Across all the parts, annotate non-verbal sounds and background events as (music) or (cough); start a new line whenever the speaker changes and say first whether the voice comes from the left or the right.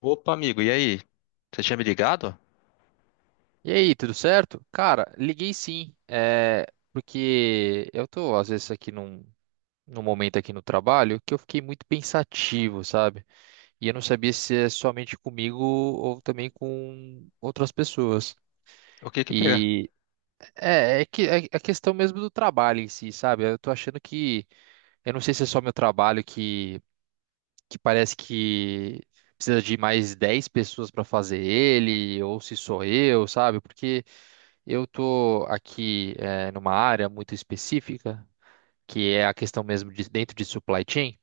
left: Opa, amigo, e aí? Você tinha me ligado?
right: E aí, tudo certo? Cara, liguei sim, porque eu tô às vezes aqui num momento aqui no trabalho que eu fiquei muito pensativo, sabe? E eu não sabia se é somente comigo ou também com outras pessoas.
left: O que que pegar?
right: E é que é a questão mesmo do trabalho em si, sabe? Eu tô achando que, Eu não sei se é só meu trabalho que parece que precisa de mais 10 pessoas para fazer ele, ou se sou eu, sabe? Porque eu tô aqui numa área muito específica, que é a questão mesmo de dentro de supply chain,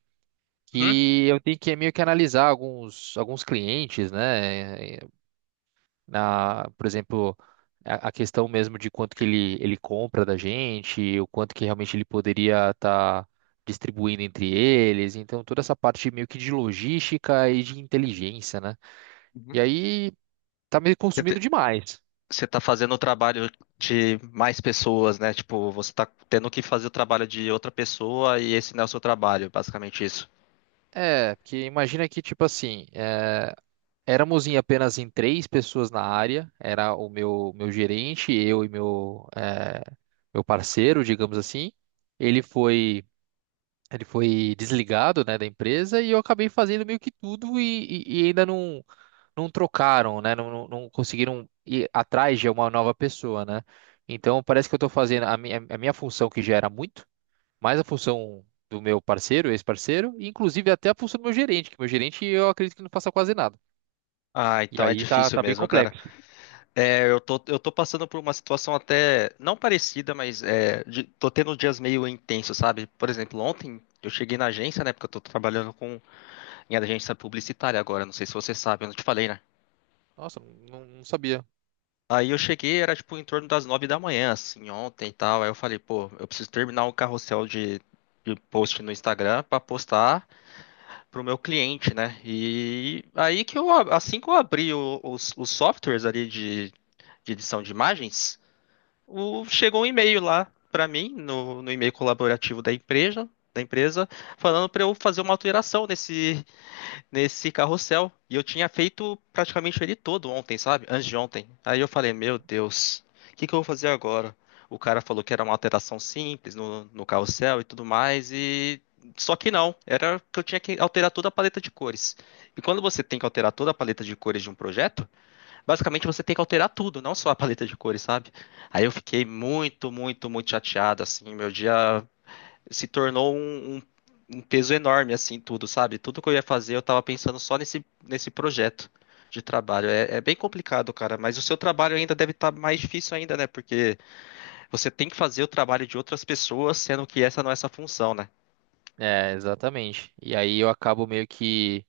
left: Uhum.
right: que eu tenho que meio que analisar alguns clientes, né? Na, por exemplo, a questão mesmo de quanto que ele compra da gente, o quanto que realmente ele poderia estar distribuindo entre eles. Então, toda essa parte meio que de logística e de inteligência, né?
left: Uhum.
right: E aí tá me
left: Você
right: consumindo
left: te-
right: demais.
left: Você tá fazendo o trabalho de mais pessoas, né? Tipo, você tá tendo que fazer o trabalho de outra pessoa e esse não é o seu trabalho, basicamente isso.
right: É, porque imagina que, tipo assim, éramos em apenas em três pessoas na área, era o meu gerente, eu e meu parceiro, digamos assim. Ele foi. Ele foi desligado, né, da empresa e eu acabei fazendo meio que tudo e ainda não trocaram, né, não conseguiram ir atrás de uma nova pessoa, né? Então parece que eu estou fazendo a a minha função que já era muito, mais a função do meu parceiro, ex-parceiro, e inclusive até a função do meu gerente, que meu gerente eu acredito que não faça quase nada.
left: Ah,
right: E
left: então é
right: aí
left: difícil
right: tá bem
left: mesmo, cara.
right: complexo.
left: É, eu tô passando por uma situação até não parecida, mas tô tendo dias meio intensos, sabe? Por exemplo, ontem eu cheguei na agência, né? Porque eu tô trabalhando em agência publicitária agora, não sei se você sabe, eu não te falei, né?
right: Nossa, não sabia.
left: Aí eu cheguei, era tipo em torno das 9 da manhã, assim, ontem e tal. Aí eu falei, pô, eu preciso terminar um carrossel de post no Instagram pra postar pro meu cliente, né? E aí que eu, assim que eu abri os softwares ali de edição de imagens, chegou um e-mail lá pra mim, no e-mail colaborativo da empresa, falando pra eu fazer uma alteração nesse carrossel. E eu tinha feito praticamente ele todo ontem, sabe? Antes de ontem. Aí eu falei, meu Deus, o que que eu vou fazer agora? O cara falou que era uma alteração simples no carrossel e tudo mais, e só que não, era que eu tinha que alterar toda a paleta de cores. E quando você tem que alterar toda a paleta de cores de um projeto, basicamente você tem que alterar tudo, não só a paleta de cores, sabe? Aí eu fiquei muito, muito, muito chateado, assim, meu dia se tornou um peso enorme, assim, tudo, sabe? Tudo que eu ia fazer, eu tava pensando só nesse projeto de trabalho. É bem complicado, cara, mas o seu trabalho ainda deve estar mais difícil ainda, né? Porque você tem que fazer o trabalho de outras pessoas, sendo que essa não é essa função, né?
right: É, exatamente. E aí eu acabo meio que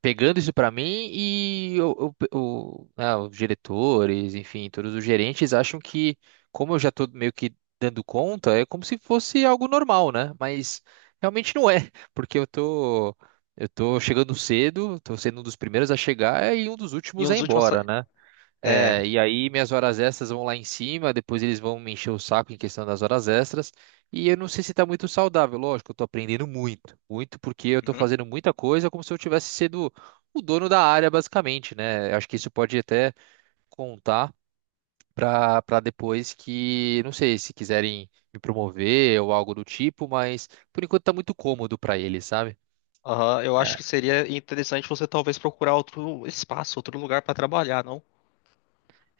right: pegando isso pra mim e né, os diretores, enfim, todos os gerentes acham que, como eu já tô meio que dando conta, é como se fosse algo normal, né? Mas realmente não é, (laughs) porque eu tô chegando cedo, tô sendo um dos primeiros a chegar e um dos
left: E um
right: últimos a
left: dos
right: ir
left: últimos.
right: embora, né?
left: É.
right: É, e aí minhas horas extras vão lá em cima, depois eles vão me encher o saco em questão das horas extras. E eu não sei se tá muito saudável, lógico, eu tô aprendendo muito, muito porque eu tô
left: Uhum.
right: fazendo muita coisa como se eu tivesse sido o dono da área, basicamente, né? Eu acho que isso pode até contar pra depois que, não sei, se quiserem me promover ou algo do tipo, mas por enquanto tá muito cômodo pra eles, sabe?
left: Aham, eu acho que seria interessante você talvez procurar outro espaço, outro lugar pra trabalhar, não?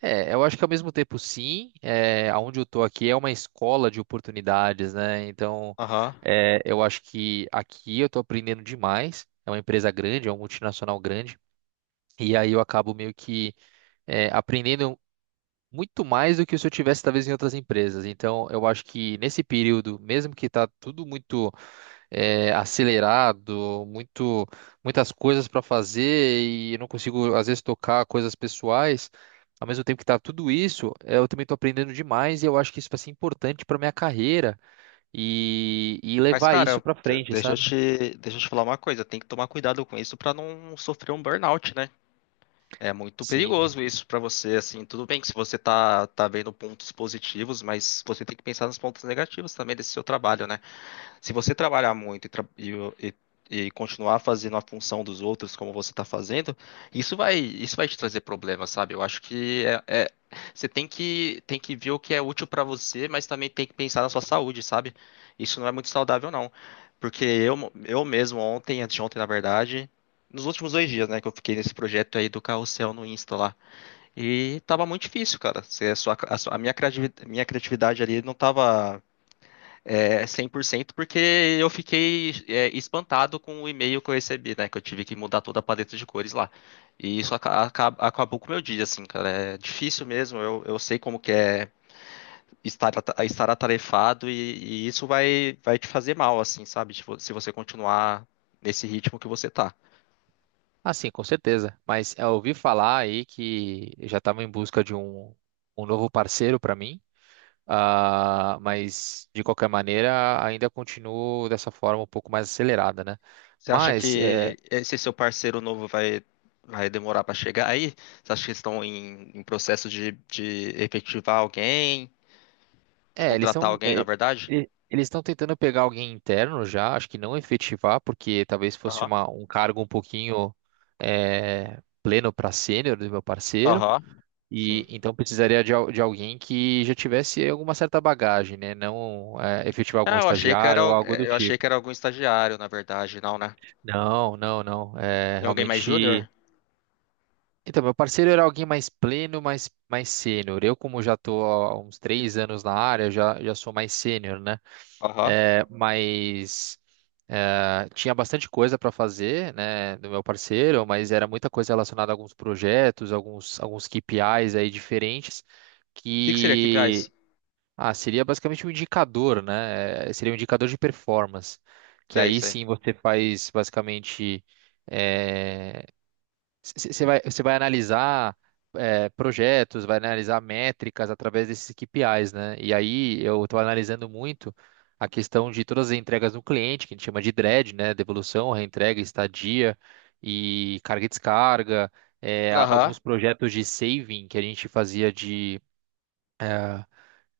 right: É, eu acho que ao mesmo tempo sim, aonde eu tô aqui é uma escola de oportunidades, né? Então,
left: Aham.
right: eu acho que aqui eu tô aprendendo demais. É uma empresa grande, é uma multinacional grande, e aí eu acabo meio que aprendendo muito mais do que se eu tivesse talvez em outras empresas. Então, eu acho que nesse período, mesmo que tá tudo muito acelerado, muito, muitas coisas para fazer e eu não consigo, às vezes, tocar coisas pessoais. Ao mesmo tempo que tá tudo isso, eu também estou aprendendo demais e eu acho que isso vai ser importante para minha carreira e
left: Mas,
right: levar isso
left: cara,
right: para frente,
left: deixa eu
right: sabe?
left: te, deixa eu te falar uma coisa, tem que tomar cuidado com isso pra não sofrer um burnout, né? É muito
right: Sim.
left: perigoso isso pra você, assim, tudo bem que se você tá vendo pontos positivos, mas você tem que pensar nos pontos negativos também desse seu trabalho, né? Se você trabalhar muito e- e continuar fazendo a função dos outros como você está fazendo, isso vai te trazer problemas, sabe? Eu acho que você tem que ver o que é útil para você, mas também tem que pensar na sua saúde, sabe? Isso não é muito saudável, não. Porque eu mesmo, ontem, antes de ontem, na verdade, nos últimos 2 dias, né, que eu fiquei nesse projeto aí do carrossel no Insta lá. E tava muito difícil, cara. Se A, sua, a, sua- Minha criatividade ali não tava 100% porque eu fiquei espantado com o e-mail que eu recebi, né? Que eu tive que mudar toda a paleta de cores lá. E isso acabou com o meu dia, assim, cara. É difícil mesmo, eu sei como que é estar atarefado e isso vai te fazer mal, assim, sabe? Tipo, se você continuar nesse ritmo que você tá.
right: Ah, sim, com certeza. Mas eu ouvi falar aí que já estava em busca de um novo parceiro para mim. Ah, mas de qualquer maneira ainda continuo dessa forma um pouco mais acelerada, né?
left: Você acha
right: Mas
left: que
right: é,
left: esse seu parceiro novo vai demorar pra chegar aí? Você acha que eles estão em processo de efetivar alguém, de
right: É, eles
left: contratar
right: estão
left: alguém, na verdade?
right: eles estão tentando pegar alguém interno já, acho que não efetivar, porque talvez fosse
left: Aham.
right: um cargo um pouquinho pleno para sênior do meu parceiro,
left: Aham. Sim.
right: e então precisaria de alguém que já tivesse alguma certa bagagem, né? Não é, efetivar algum
left: Ah,
right: estagiário ou algo do
left: eu achei
right: tipo.
left: que era algum estagiário, na verdade, não, né?
right: Não, não, não. É,
left: É alguém mais júnior?
right: realmente. Então, meu parceiro era alguém mais pleno, mais sênior. Eu, como já estou há uns 3 anos na área, já sou mais sênior, né?
left: Aham.
right: É,
left: O
right: mas tinha bastante coisa para fazer, né, do meu parceiro, mas era muita coisa relacionada a alguns projetos, alguns KPIs aí diferentes,
left: que que seria KPIs?
right: que ah, seria basicamente um indicador, né? Seria um indicador de performance, que
left: Sei,
right: aí
left: sei.
right: sim você faz basicamente é, você você vai analisar projetos, vai analisar métricas através desses KPIs, né? E aí eu estou analisando muito a questão de todas as entregas no cliente, que a gente chama de DRED, né? Devolução, reentrega, estadia e carga e descarga. é, a-
left: Aham.
right: alguns projetos de saving que a gente fazia eh,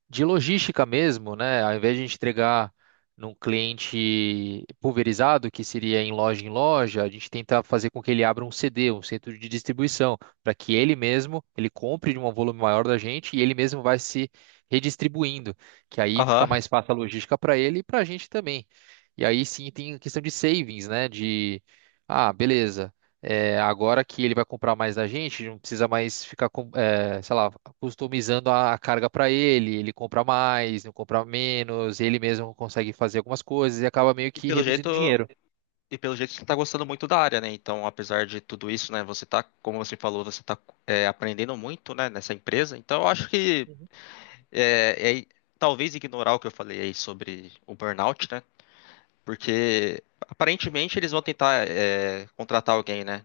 right: de logística mesmo, né? Ao invés de a gente entregar num cliente pulverizado, que seria em loja, a gente tenta fazer com que ele abra um CD, um centro de distribuição, para que ele mesmo, ele compre de um volume maior da gente e ele mesmo vai se redistribuindo, que aí fica
left: Aham.
right: mais fácil a logística para ele e para a gente também. E aí sim tem a questão de savings, né? Ah, beleza. Agora que ele vai comprar mais da gente, não precisa mais ficar sei lá, customizando a carga para ele, ele compra mais, não compra menos, ele mesmo consegue fazer algumas coisas e acaba meio
left: E
right: que
left: pelo
right: reduzindo
left: jeito,
right: dinheiro.
left: e pelo jeito você tá gostando muito da área, né? Então, apesar de tudo isso, né, você tá, como você falou, você tá aprendendo muito, né, nessa empresa. Então, eu acho que
right: Uhum.
left: é, é, talvez ignorar o que eu falei aí sobre o burnout, né? Porque aparentemente eles vão tentar contratar alguém, né,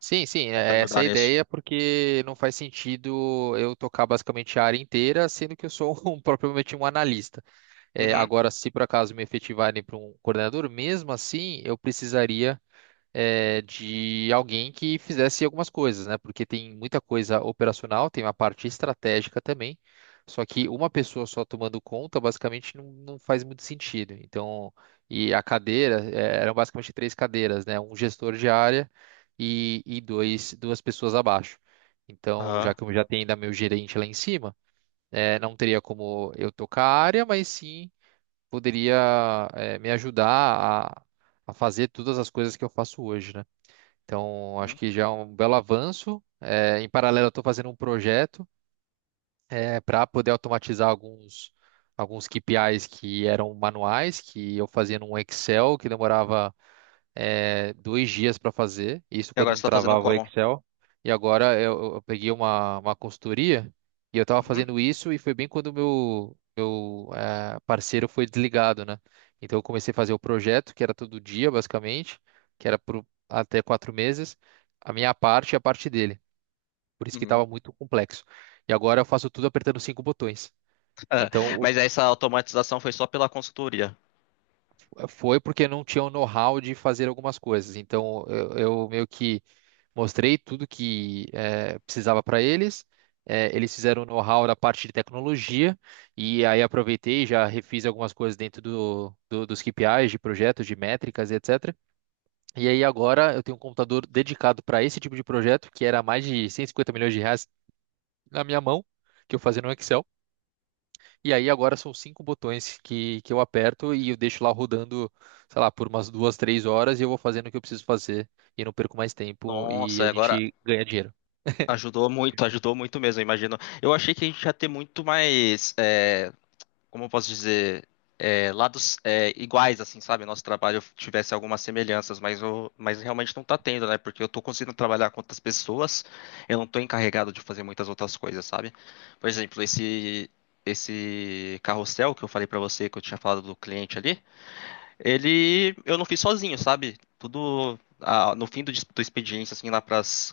right: Sim, sim,
left: pra te
right: essa é
left: ajudar
right: a
left: nisso.
right: ideia, porque não faz sentido eu tocar basicamente a área inteira, sendo que eu sou (laughs) propriamente um analista. É,
left: Uhum.
right: agora, se por acaso me efetivarem para um coordenador, mesmo assim, eu precisaria de alguém que fizesse algumas coisas, né? Porque tem muita coisa operacional, tem uma parte estratégica também. Só que uma pessoa só tomando conta, basicamente, não faz muito sentido. Então, e a cadeira, eram basicamente três cadeiras, né? Um gestor de área e duas pessoas abaixo. Então, já
left: Aham.
right: que eu já tenho ainda meu gerente lá em cima, não teria como eu tocar a área, mas sim poderia, me ajudar a, a fazer todas as coisas que eu faço hoje, né? Então, acho
left: Né?
right: que já é um belo avanço. Em paralelo, eu estou fazendo um projeto para poder automatizar alguns KPIs que eram manuais, que eu fazia num Excel, que demorava 2 dias para fazer, isso
left: E
right: quando
left: agora
right: não
left: você tá fazendo
right: travava o
left: como?
right: Excel. E agora eu peguei uma consultoria e eu estava
left: Uhum.
right: fazendo isso e foi bem quando meu parceiro foi desligado, né? Então eu comecei a fazer o projeto, que era todo dia, basicamente, que era por até 4 meses, a minha parte e a parte dele. Por isso que
left: Uhum.
right: estava
left: (laughs)
right: muito complexo. E agora eu faço tudo apertando cinco botões.
left: Ah,
right: Então,
left: mas essa automatização foi só pela consultoria.
right: foi porque não tinha o know-how de fazer algumas coisas. Então, eu meio que mostrei tudo que precisava para eles. Eles fizeram o know-how da parte de tecnologia. E aí, aproveitei e já refiz algumas coisas dentro dos KPIs, de projetos, de métricas, e etc. E aí, agora, eu tenho um computador dedicado para esse tipo de projeto, que era mais de 150 milhões de reais na minha mão, que eu fazia no Excel. E aí agora são cinco botões que eu aperto e eu deixo lá rodando, sei lá, por umas 2, 3 horas e eu vou fazendo o que eu preciso fazer e não perco mais tempo e
left: Nossa,
right: a
left: agora
right: gente ganha dinheiro.
left: ajudou muito, (laughs) ajudou muito mesmo, eu imagino. Eu achei que a gente ia ter muito mais, como eu posso dizer, lados iguais, assim, sabe? Nosso trabalho tivesse algumas semelhanças, mas realmente não tá tendo, né? Porque eu tô conseguindo trabalhar com outras pessoas, eu não tô encarregado de fazer muitas outras coisas, sabe? Por exemplo, esse carrossel que eu falei pra você, que eu tinha falado do cliente ali. Ele, eu não fiz sozinho, sabe? Tudo no fim do expediente, assim, lá pras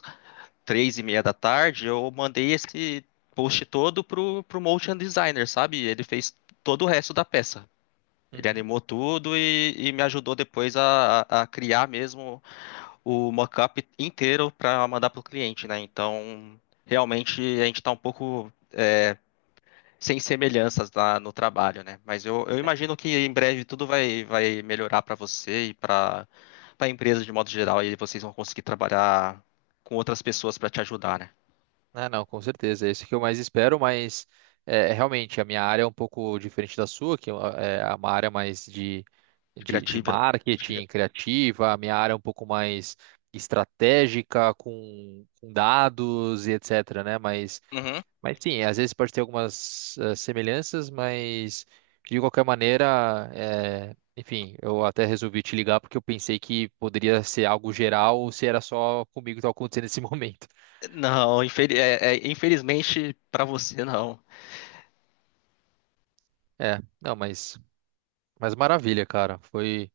left: 3:30 da tarde, eu mandei esse post todo pro motion designer, sabe? Ele fez todo o resto da peça. Ele
right: Uhum.
left: animou tudo e me ajudou depois a criar mesmo o mockup inteiro para mandar pro cliente, né? Então, realmente a gente tá um pouco sem semelhanças lá no trabalho, né? Mas eu imagino que em breve tudo vai melhorar para você e para a empresa de modo geral, e vocês vão conseguir trabalhar com outras pessoas para te ajudar, né?
right: Ah, não, com certeza. É isso que eu mais espero, mas realmente a minha área é um pouco diferente da sua, que é uma área mais
left: De
right: de
left: Criativa. de cria-
right: marketing criativa, a minha área é um pouco mais estratégica com dados e etc, né? Mas
left: Uhum.
right: Mas sim, às vezes pode ter algumas semelhanças, mas de qualquer maneira, enfim, eu até resolvi te ligar porque eu pensei que poderia ser algo geral ou se era só comigo que estava acontecendo nesse (laughs) momento.
left: Não, infelizmente para você não.
right: É, não, mas maravilha, cara.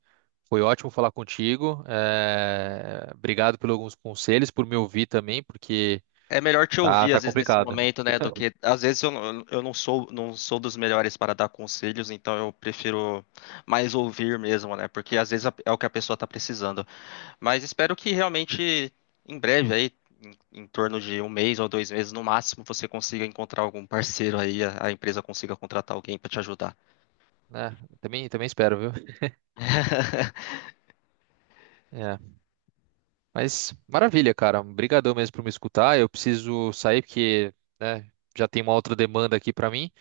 right: Foi ótimo falar contigo. Obrigado por alguns conselhos, por me ouvir também, porque
left: É melhor te ouvir
right: tá
left: às vezes nesse
right: complicado,
left: momento, né? Do
right: (laughs)
left: que às vezes eu não sou dos melhores para dar conselhos, então eu prefiro mais ouvir mesmo, né? Porque às vezes é o que a pessoa está precisando. Mas espero que realmente em breve aí, em torno de um mês ou 2 meses no máximo, você consiga encontrar algum parceiro aí, a empresa consiga contratar alguém para te ajudar.
right: né? Também, também espero, viu?
left: (laughs)
right: É. Mas maravilha, cara. Obrigadão mesmo por me escutar. Eu preciso sair porque, né, já tem uma outra demanda aqui pra mim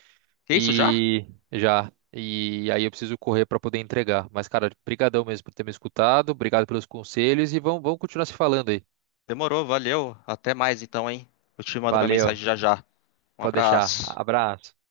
left: É isso já?
right: e já e aí eu preciso correr pra poder entregar. Mas, cara, brigadão mesmo por ter me escutado. Obrigado pelos conselhos e vamos continuar se falando aí.
left: Demorou, valeu. Até mais então, hein? Eu te mando uma
right: Valeu.
left: mensagem já já. Um
right: Pode deixar.
left: abraço.
right: Abraço.